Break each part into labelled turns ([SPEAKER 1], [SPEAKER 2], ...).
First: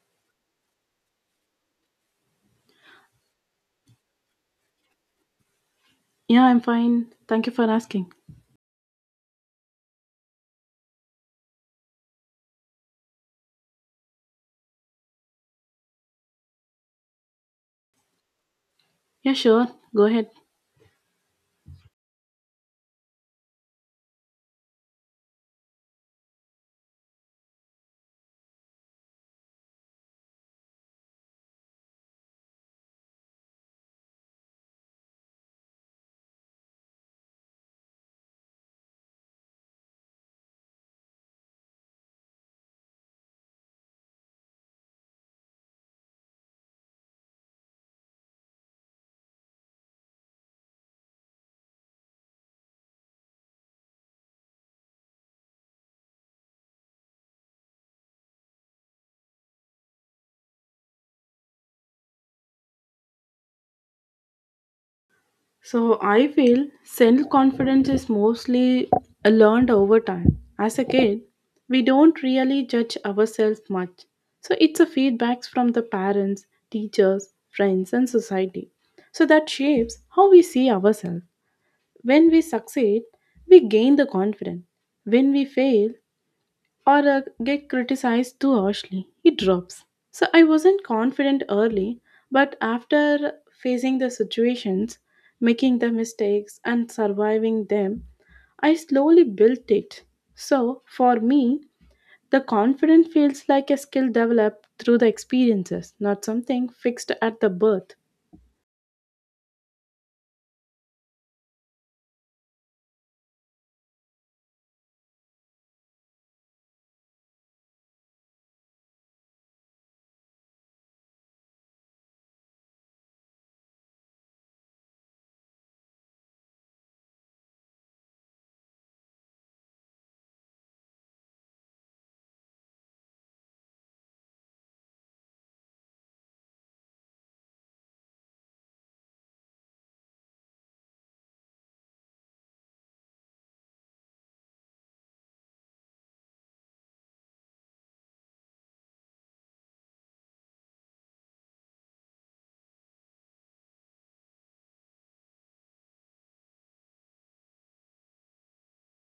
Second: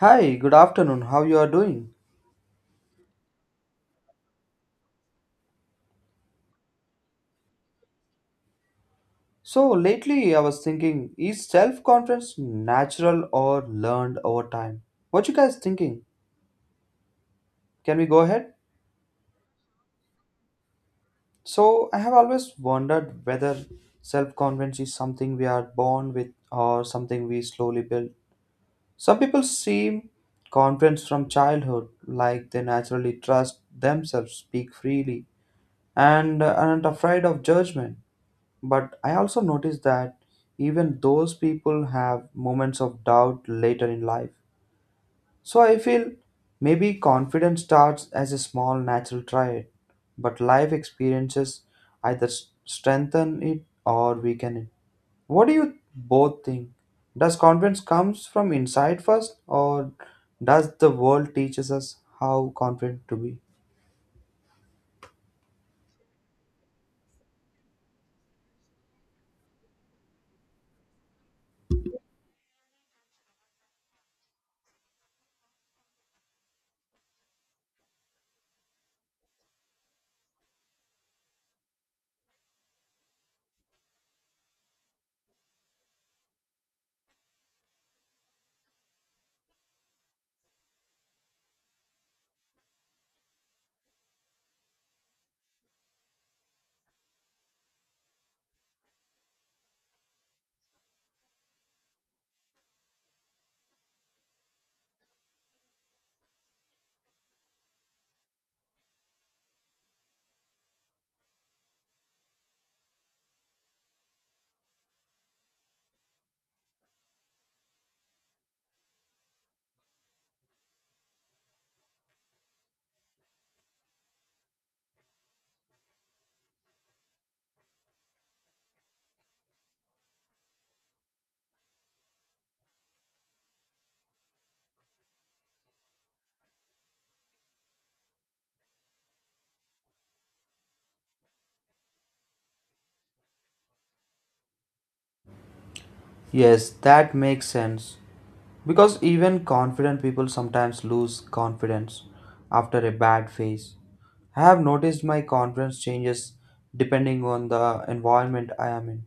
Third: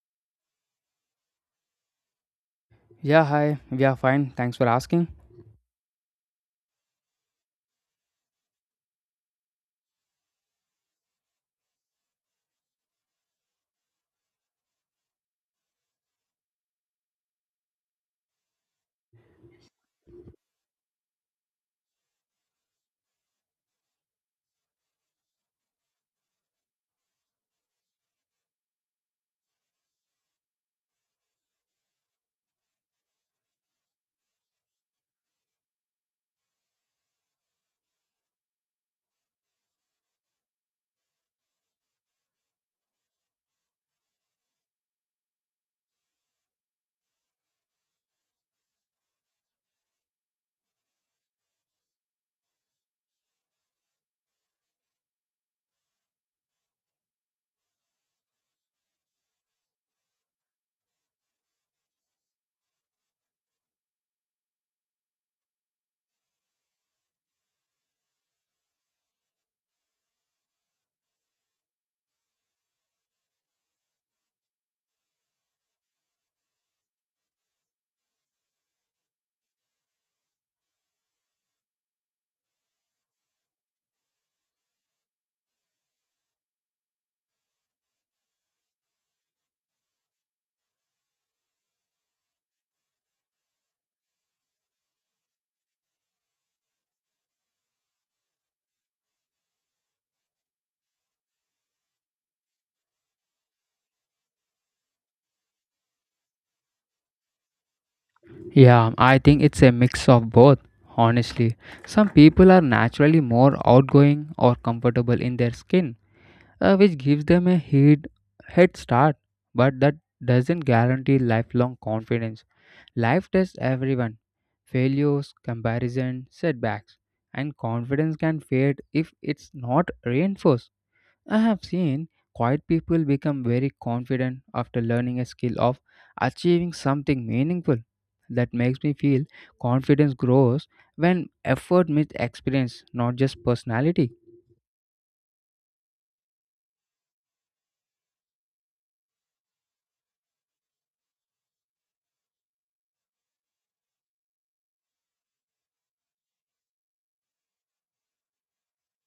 [SPEAKER 1] Hi, good afternoon. How you are doing?
[SPEAKER 2] Yeah, hi. We are fine. Thanks for asking.
[SPEAKER 3] Yeah, I'm fine. Thank you for asking.
[SPEAKER 1] So lately I was thinking, is self-confidence natural or learned over time? What you guys thinking? Can we go ahead?
[SPEAKER 3] Yeah, sure. Go ahead.
[SPEAKER 1] So I have always wondered whether self-confidence is something we are born with or something we slowly build. Some people seem confident from childhood, like they naturally trust themselves, speak freely, and aren't afraid of judgment. But I also noticed that even those people have moments of doubt later in life. So I feel maybe confidence starts as a small natural trait, but life experiences either strengthen it or weaken it. What do you both think? Does confidence comes from inside first or does the world teaches us how confident to be?
[SPEAKER 3] So, I feel self confidence is mostly learned over time. As a kid, we don't really judge ourselves much. So, it's a feedbacks from the parents, teachers, friends, and society. So, that shapes how we see ourselves. When we succeed, we gain the confidence. When we fail, or get criticized too harshly. It drops. So I wasn't confident early, but after facing the situations, making the mistakes, and surviving them, I slowly built it. So for me, the confidence feels like a skill developed through the experiences, not something fixed at the birth.
[SPEAKER 2] Yeah, I think it's a mix of both, honestly. Some people are naturally more outgoing or comfortable in their skin, which gives them a head start, but that doesn't guarantee lifelong confidence. Life tests everyone failures, comparison, setbacks, and confidence can fade if it's not reinforced. I have seen quiet people become very confident after learning a skill of achieving something meaningful. That makes me feel confidence grows when effort meets experience, not just personality.
[SPEAKER 1] Yes, that makes sense. Because even confident people sometimes lose confidence after a bad phase. I have noticed my confidence changes depending on the environment I am in.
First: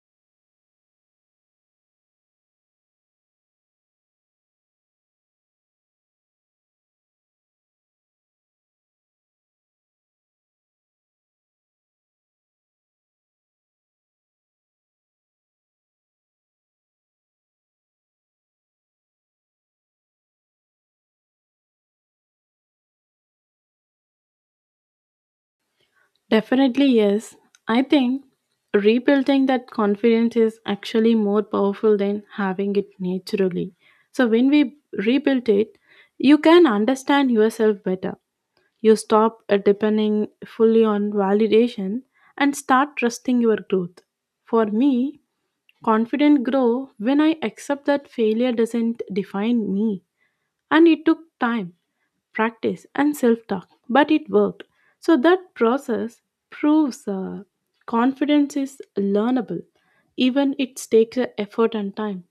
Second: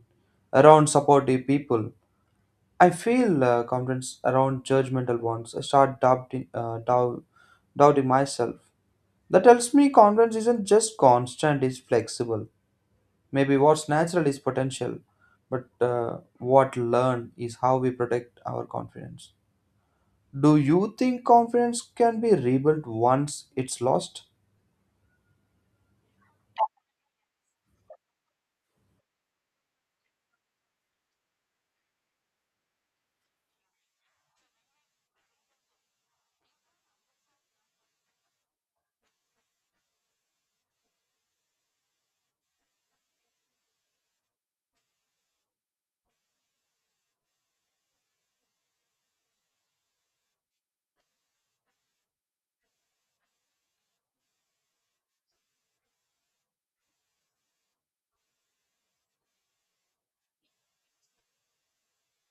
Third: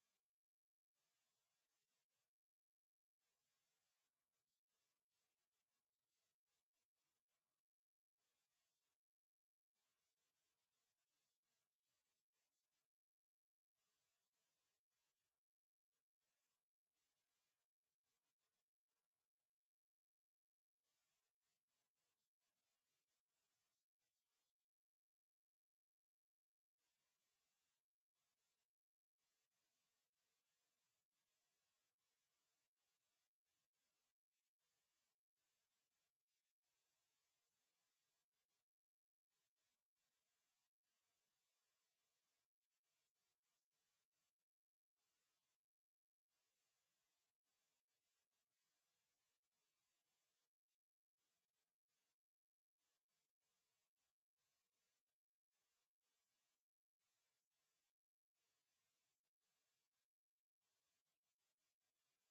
[SPEAKER 1] Around supportive people, I feel confidence around judgmental ones. I start doubting myself. That tells me confidence isn't just constant, it's flexible. Maybe what's natural is potential, but what learned is how we protect our confidence. Do you think confidence can be rebuilt once it's lost?
[SPEAKER 3] Definitely, yes. I think rebuilding that confidence is actually more powerful than having it naturally. So, when we rebuild it, you can understand yourself better. You stop depending fully on validation and start trusting your growth. For me, confidence grow when I accept that failure doesn't define me. And it took time practice, and self talk. But it worked. So that process proves confidence is learnable, even it takes effort and time.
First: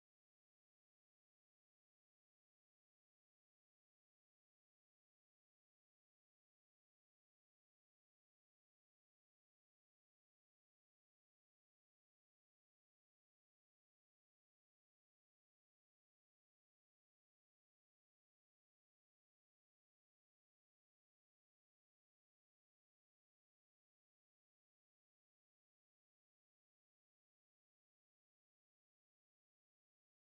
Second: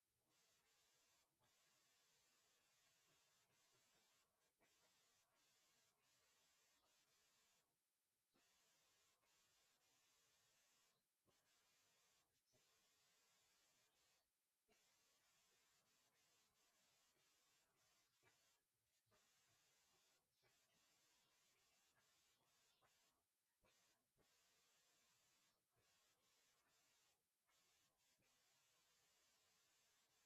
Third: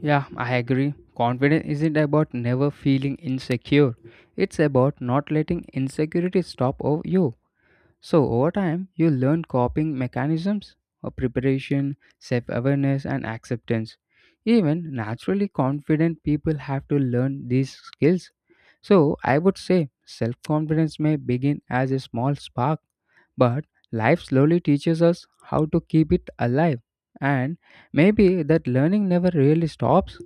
[SPEAKER 2] Yeah, I agree. Confidence isn't about never feeling insecure, it's about not letting insecurity stop over you. So, over time, you learn coping mechanisms of preparation, self awareness, and acceptance. Even naturally confident people have to learn these skills. So, I would say self confidence may begin as a small spark, but life slowly teaches us how to keep it alive. And maybe that learning never really stops.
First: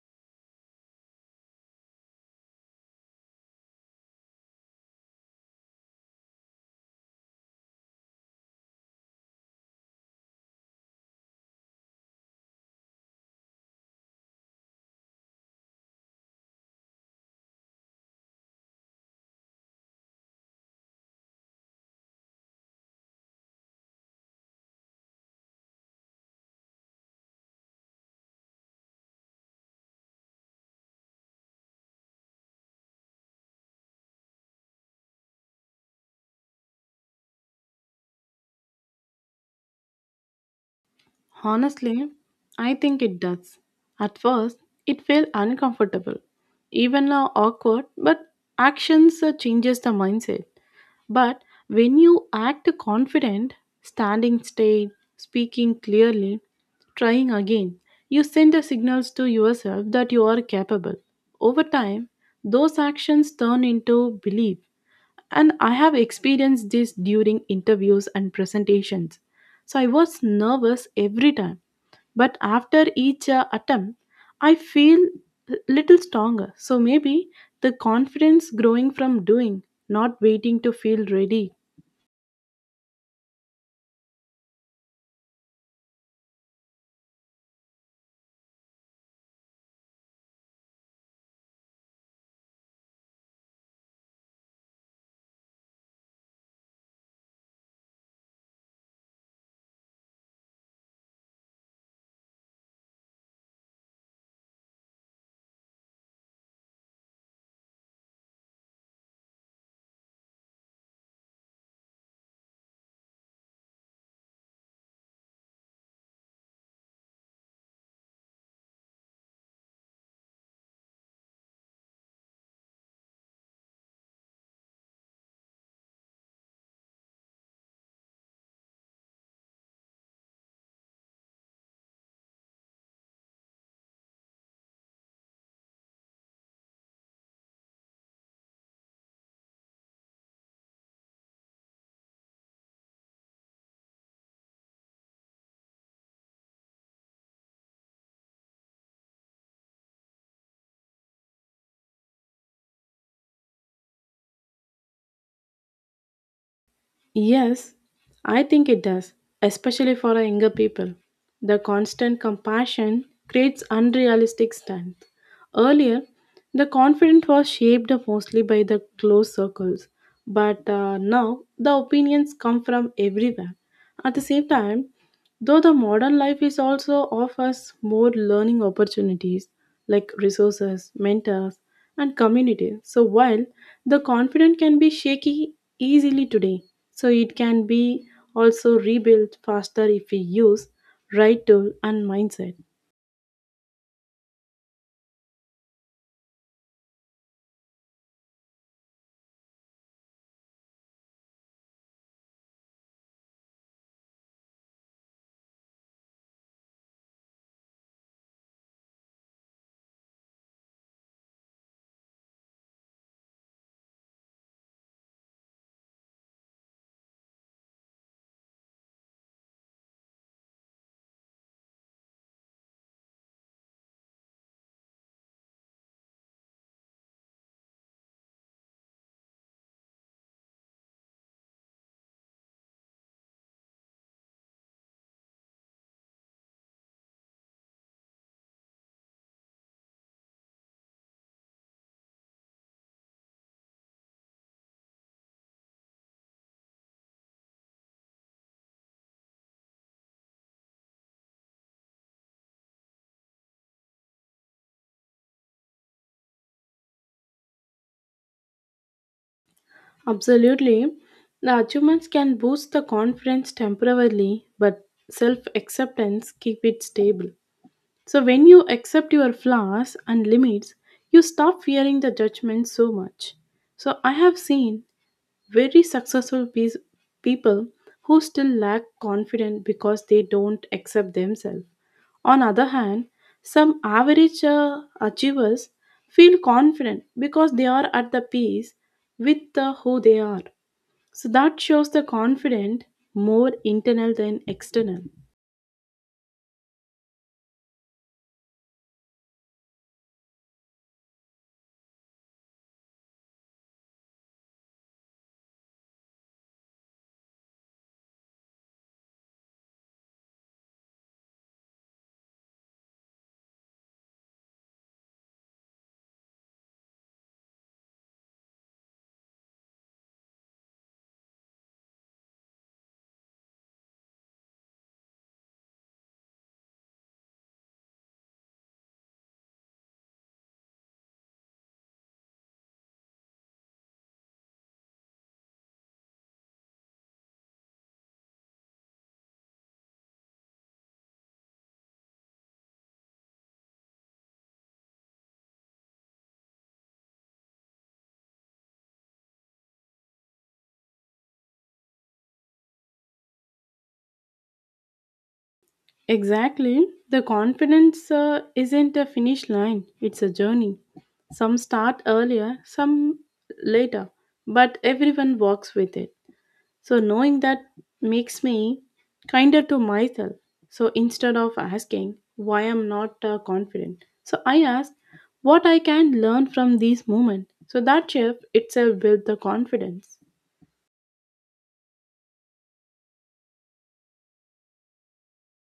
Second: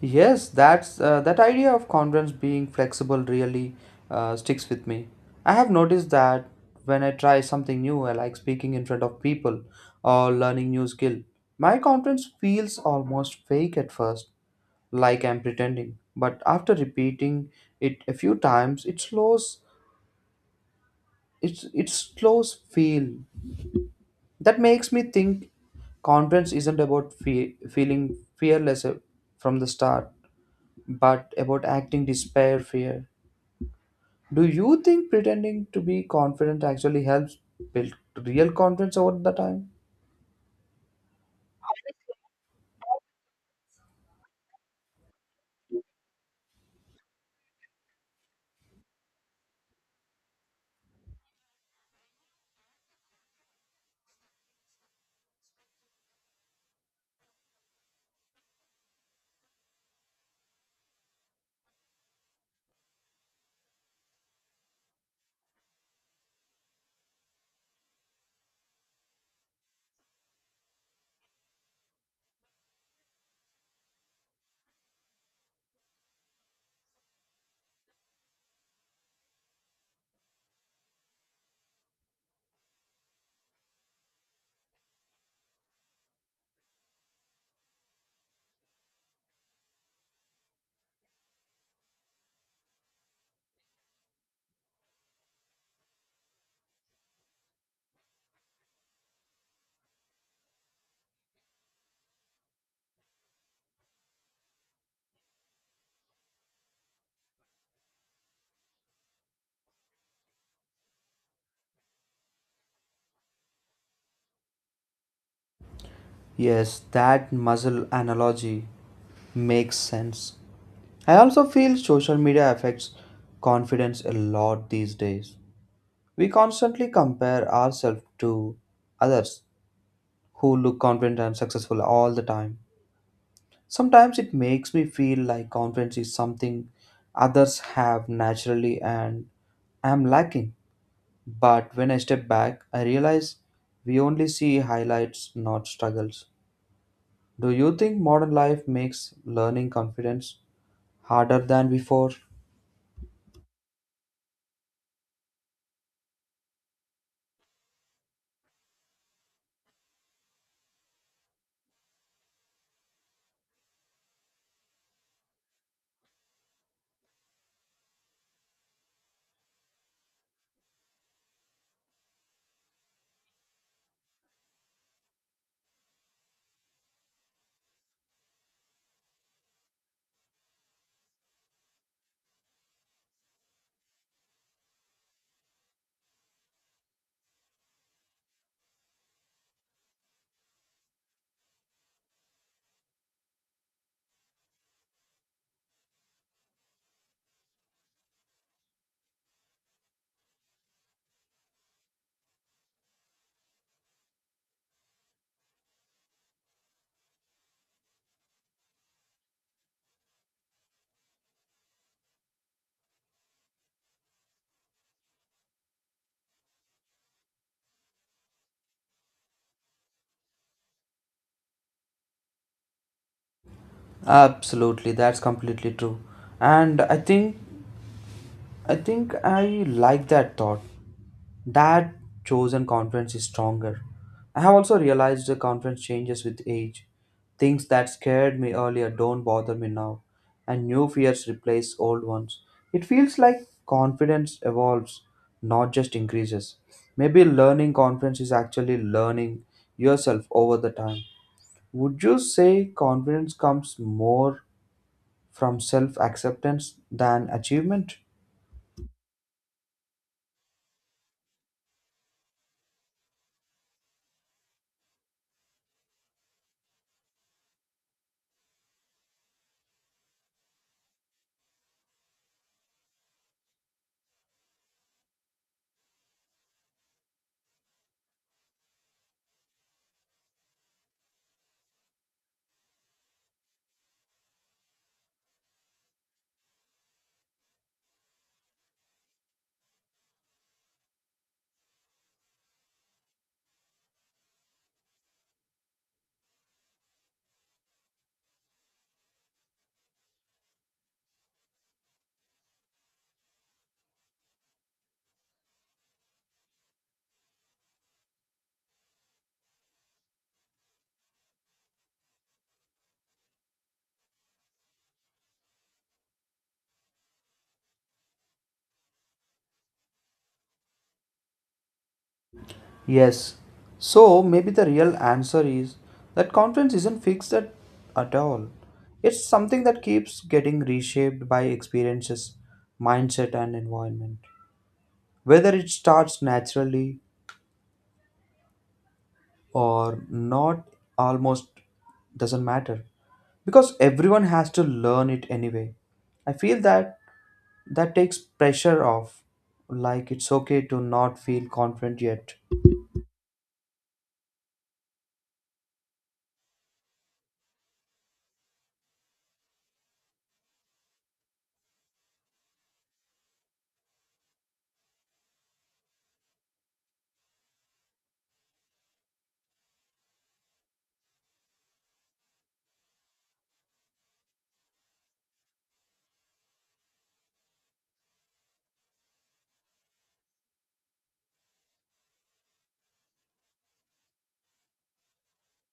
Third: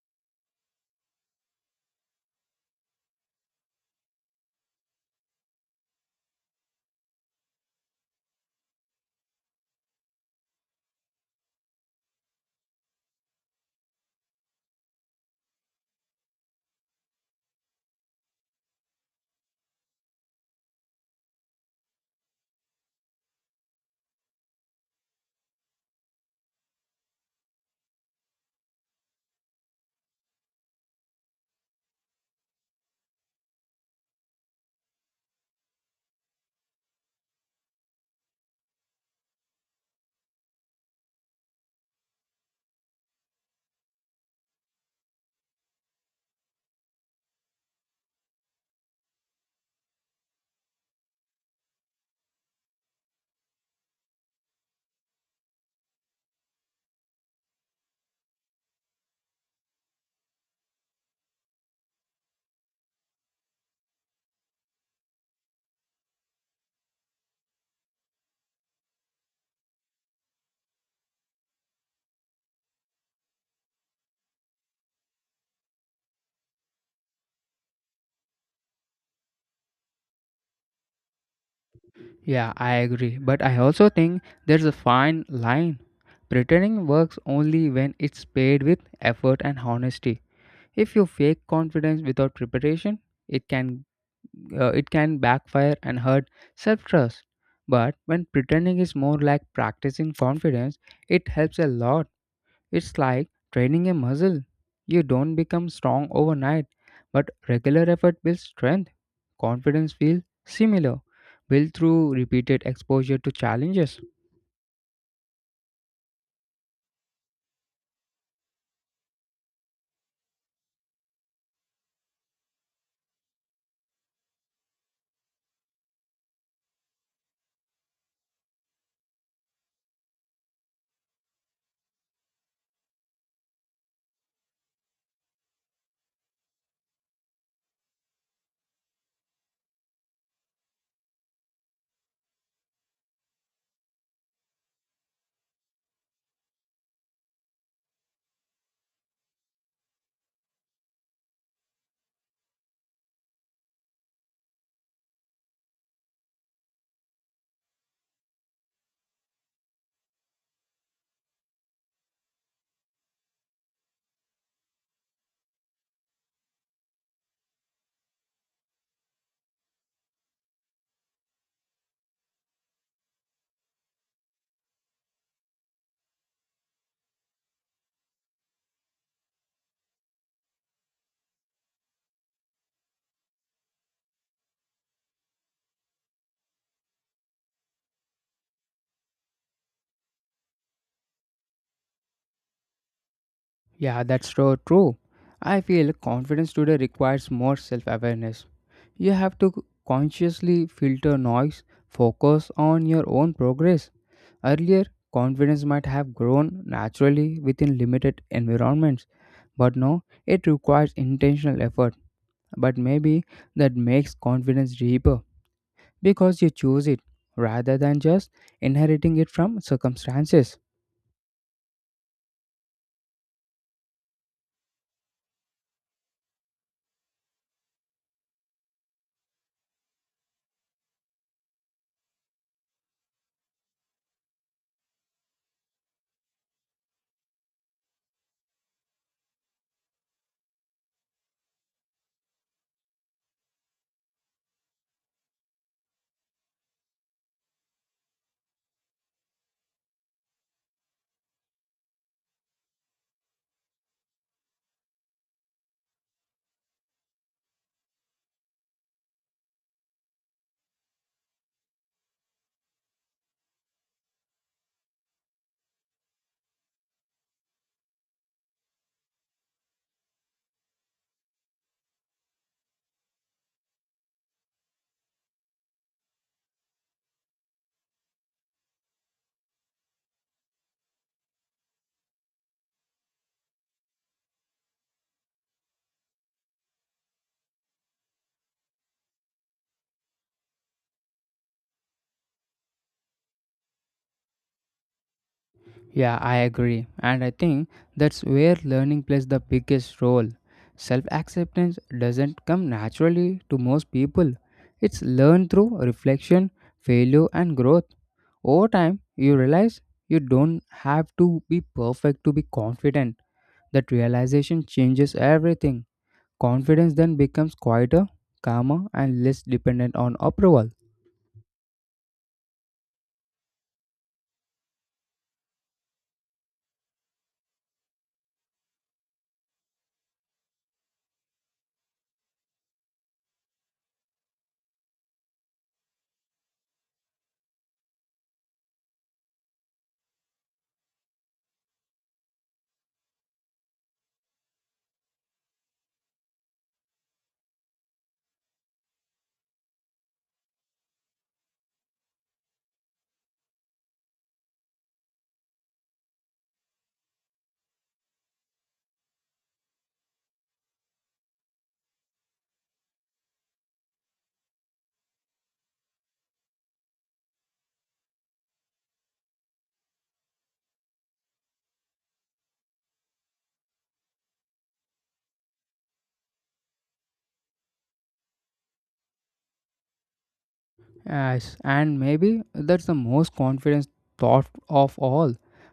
[SPEAKER 1] Yes, that idea of confidence being flexible really sticks with me. I have noticed that when I try something new, I like speaking in front of people or learning new skill. My confidence feels almost fake at first, like I'm pretending. But after repeating it a few times, it slows. It's it slows feel. That makes me think confidence isn't about feeling fearless from the start, but about acting despite fear. Do you think pretending to be confident actually helps build real confidence over the time?
[SPEAKER 3] Honestly, I think it does. At first, it felt uncomfortable, even now awkward, but actions changes the mindset. But when you act confident, standing straight, speaking clearly, trying again, you send the signals to yourself that you are capable. Over time, those actions turn into belief. And I have experienced this during interviews and presentations. So I was nervous every time but after each attempt, I feel little stronger. So maybe the confidence growing from doing, not waiting to feel ready.
[SPEAKER 2] Yeah, I agree. But I also think there's a fine line. Pretending works only when it's paired with effort and honesty. If you fake confidence without preparation, it can it can backfire and hurt self-trust. But when pretending is more like practicing confidence, it helps a lot. It's like training a muscle. You don't become strong overnight, but regular effort builds strength. Confidence feels similar, built through repeated exposure to challenges.
[SPEAKER 1] Yes, that muscle analogy makes sense. I also feel social media affects confidence a lot these days. We constantly compare ourselves to others who look confident and successful all the time. Sometimes it makes me feel like confidence is something others have naturally and I am lacking. But when I step back, I realize we only see highlights, not struggles. Do you think modern life makes learning confidence harder than before?
[SPEAKER 3] Yes, I think it does, especially for our younger people. The constant compassion creates unrealistic strength. Earlier, the confidence was shaped mostly by the close circles, but now the opinions come from everywhere. At the same time, though the modern life is also offers more learning opportunities like resources, mentors, and community. So while the confidence can be shaky easily today, so it can be also rebuilt faster if we use right tool and mindset.
[SPEAKER 2] Yeah, that's so true. I feel confidence today requires more self awareness. You have to consciously filter noise, focus on your own progress. Earlier, confidence might have grown naturally within limited environments, but now it requires intentional effort but maybe that makes confidence deeper because you choose it rather than just inheriting it from circumstances.
[SPEAKER 1] Absolutely, that's completely true. And I think I like that thought that chosen conference is stronger. I have also realized the conference changes with age. Things that scared me earlier don't bother me now, and new fears replace old ones. It feels like confidence evolves, not just increases. Maybe learning confidence is actually learning yourself over the time. Would you say confidence comes more from self acceptance than achievement?
[SPEAKER 3] Absolutely. The achievements can boost the confidence temporarily, but self acceptance keep it stable. So, when you accept your flaws and limits, you stop fearing the judgment so much. So, I have seen very people who still lack confidence because they don't accept themselves. On other hand, some average achievers feel confident because they are at the peace with who they are. So that shows the confident more internal than external.
[SPEAKER 2] Yeah, I agree, and I think that's where learning plays the biggest role. Self acceptance doesn't come naturally to most people, it's learned through reflection, failure, and growth. Over time, you realize you don't have to be perfect to be confident. That realization changes everything. Confidence then becomes quieter, calmer, and less dependent on approval.
[SPEAKER 1] Yes. So maybe the real answer is that confidence isn't at all. It's something that keeps getting reshaped by experiences, mindset, and environment. Whether it starts naturally or not almost doesn't matter because everyone has to learn it anyway. I feel that takes pressure off, like it's okay to not feel confident yet.
[SPEAKER 3] Exactly. The confidence isn't a finish line, it's a journey. Some start earlier, some later, but everyone walks with it. So, knowing that makes me kinder to myself. So, instead of asking why I'm not confident, so I ask what I can learn from these moments. So, that shift itself builds the confidence.
[SPEAKER 2] Yes, and maybe that's the most confidence thought of all.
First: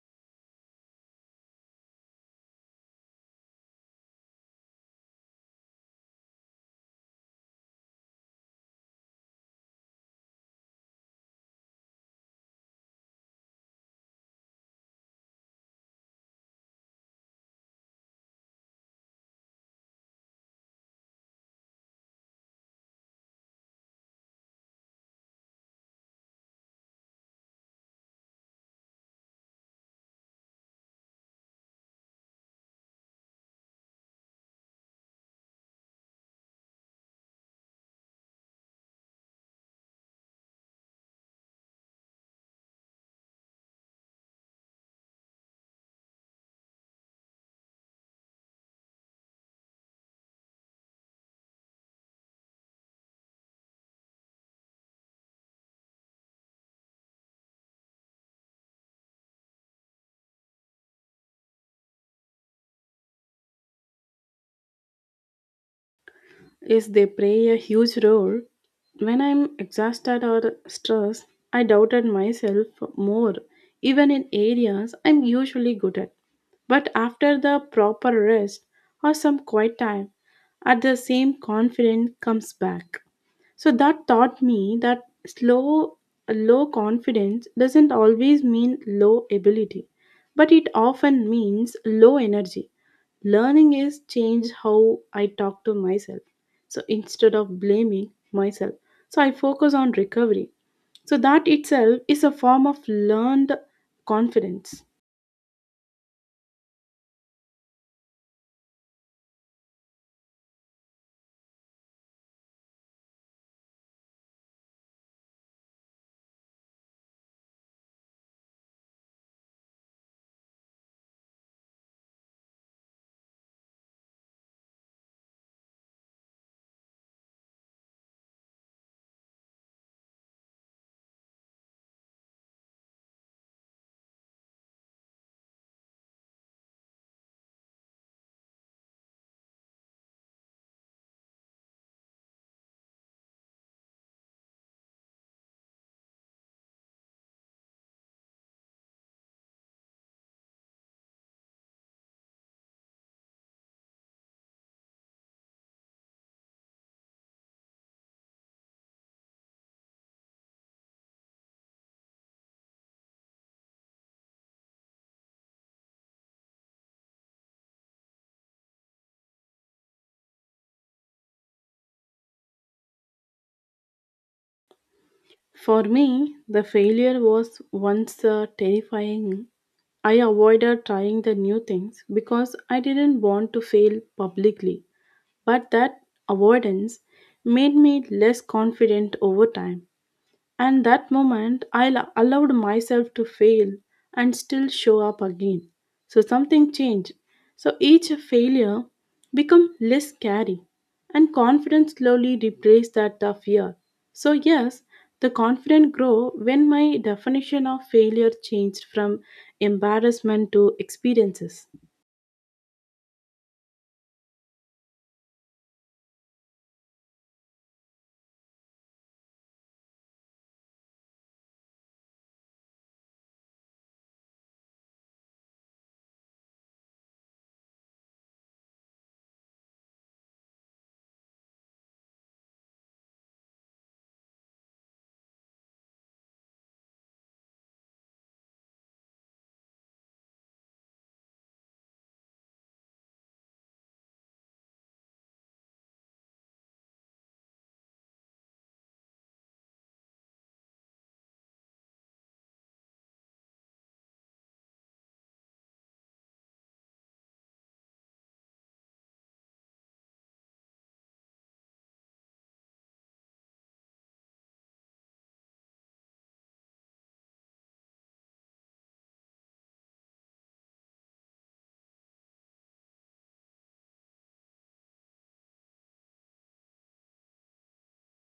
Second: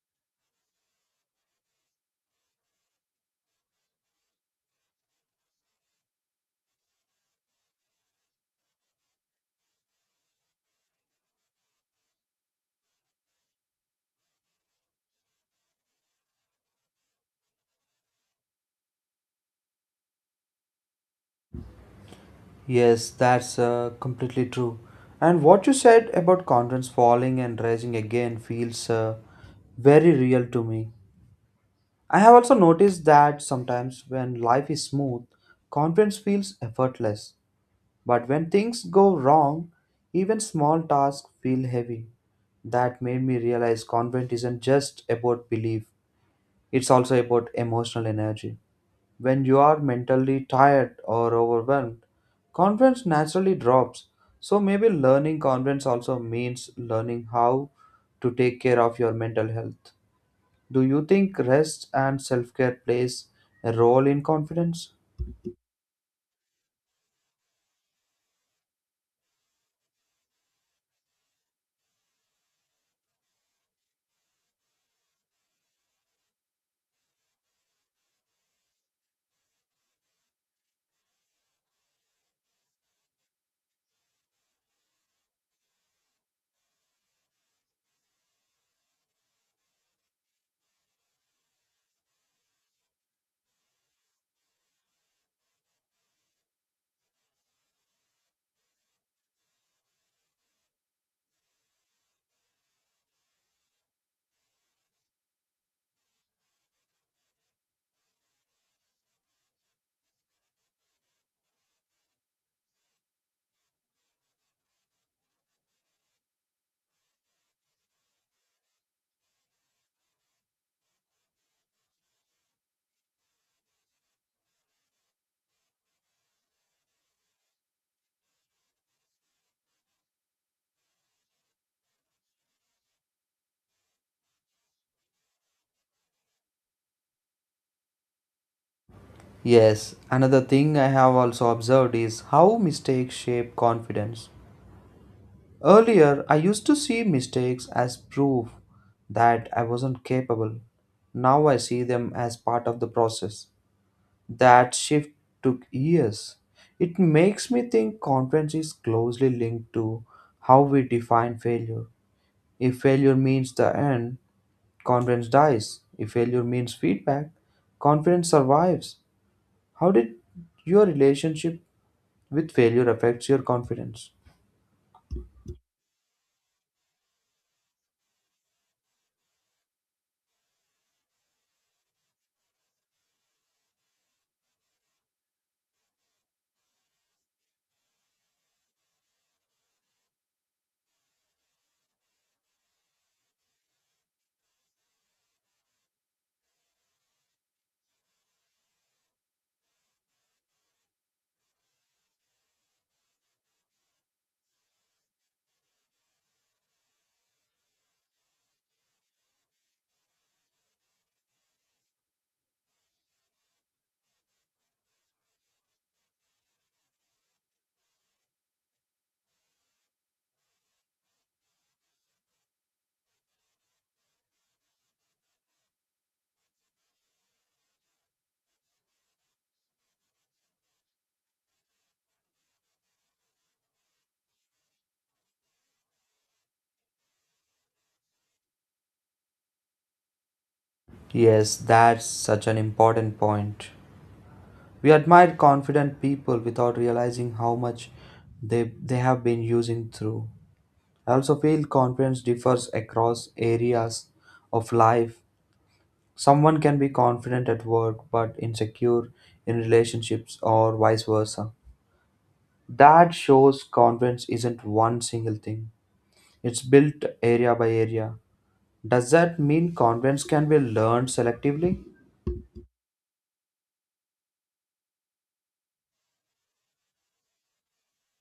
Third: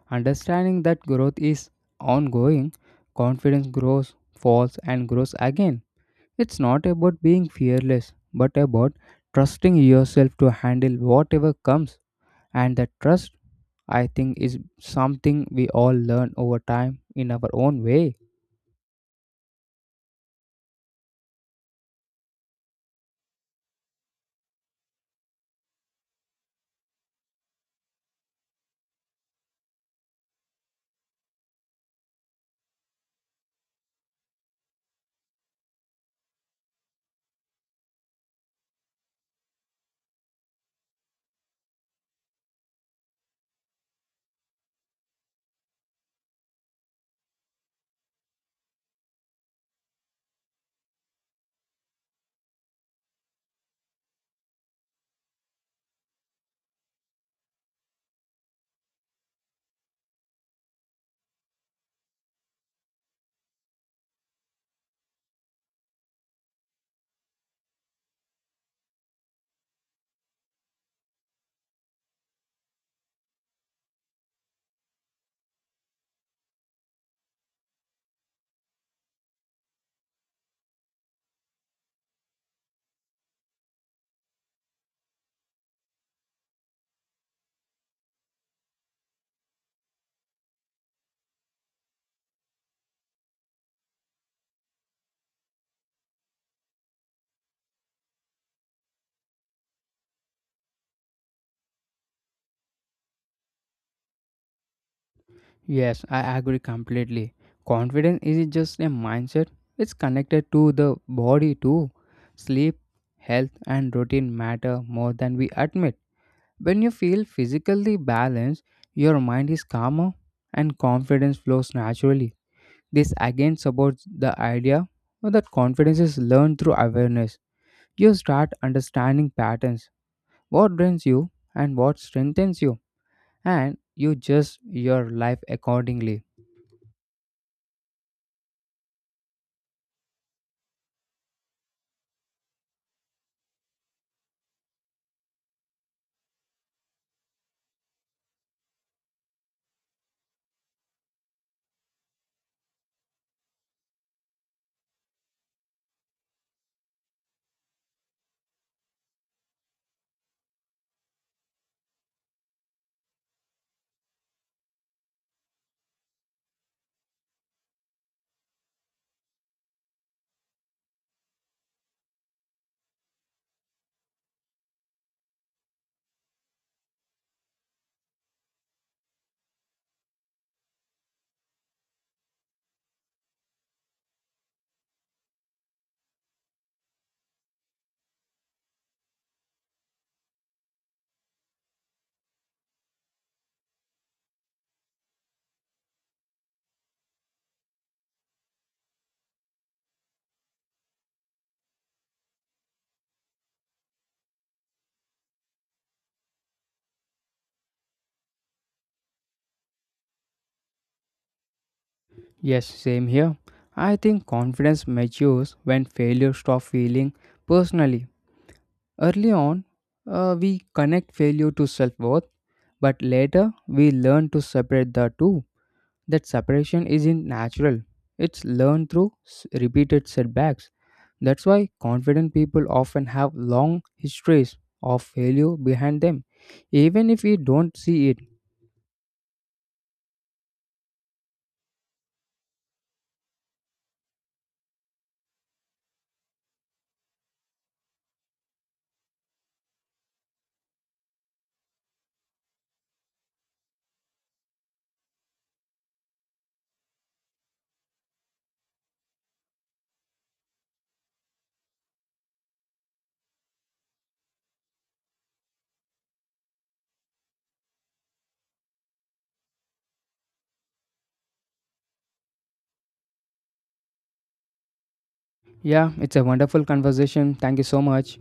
[SPEAKER 2] Understanding that growth is ongoing, confidence grows, falls, and grows again. It's not about being fearless, but about trusting yourself to handle whatever comes. And that trust, I think, is something we all learn over time in our own way.
[SPEAKER 1] Yes, that's completely true. And what you said about continents falling and rising again feels very real to me. I have also noticed that sometimes when life is smooth, confidence feels effortless. But when things go wrong, even small tasks feel heavy. That made me realize confidence isn't just about belief, it's also about emotional energy. When you are mentally tired or overwhelmed, confidence naturally drops. So maybe learning confidence also means learning how to take care of your mental health. Do you think rest and self-care plays a role in confidence?
[SPEAKER 3] Is they play a huge role. When I'm exhausted or stressed, I doubted myself more, even in areas I'm usually good at. But after the proper rest or some quiet time, at the same confidence comes back. So that taught me that slow, low confidence doesn't always mean low ability, but it often means low energy. Learning is change how I talk to myself. So instead of blaming myself, so I focus on recovery. So that itself is a form of learned confidence.
[SPEAKER 2] Yes, I agree completely. Confidence is just a mindset, it's connected to the body too. Sleep, health, and routine matter more than we admit. When you feel physically balanced, your mind is calmer and confidence flows naturally. This again supports the idea that confidence is learned through awareness. You start understanding patterns, what drains you and what strengthens you, and you adjust your life accordingly.
[SPEAKER 1] Yes, another thing I have also observed is how mistakes shape confidence. Earlier, I used to see mistakes as proof that I wasn't capable. Now I see them as part of the process. That shift took years. It makes me think confidence is closely linked to how we define failure. If failure means the end, confidence dies. If failure means feedback, confidence survives. How did your relationship with failure affect your confidence?
[SPEAKER 3] For me, the failure was once terrifying. I avoided trying the new things because I didn't want to fail publicly. But that avoidance made me less confident over time. And that moment, allowed myself to fail and still show up again. So something changed. So each failure become less scary, and confidence slowly replaced that fear. So yes, the confidence grow when my definition of failure changed from embarrassment to experiences.
[SPEAKER 2] Yes, same here. I think confidence matures when failure stops feeling personally. Early on, we connect failure to self worth, but later we learn to separate the two. That separation isn't natural, it's learned through repeated setbacks. That's why confident people often have long histories of failure behind them, even if we don't see it.
[SPEAKER 1] Yes, that's such an important point. We admire confident people without realizing how much they have been using through. I also feel confidence differs across areas of life. Someone can be confident at work but insecure in relationships or vice versa. That shows confidence isn't one single thing. It's built area by area. Does that mean confidence can be learned selectively?
[SPEAKER 2] Yeah, it's a wonderful conversation. Thank you so much.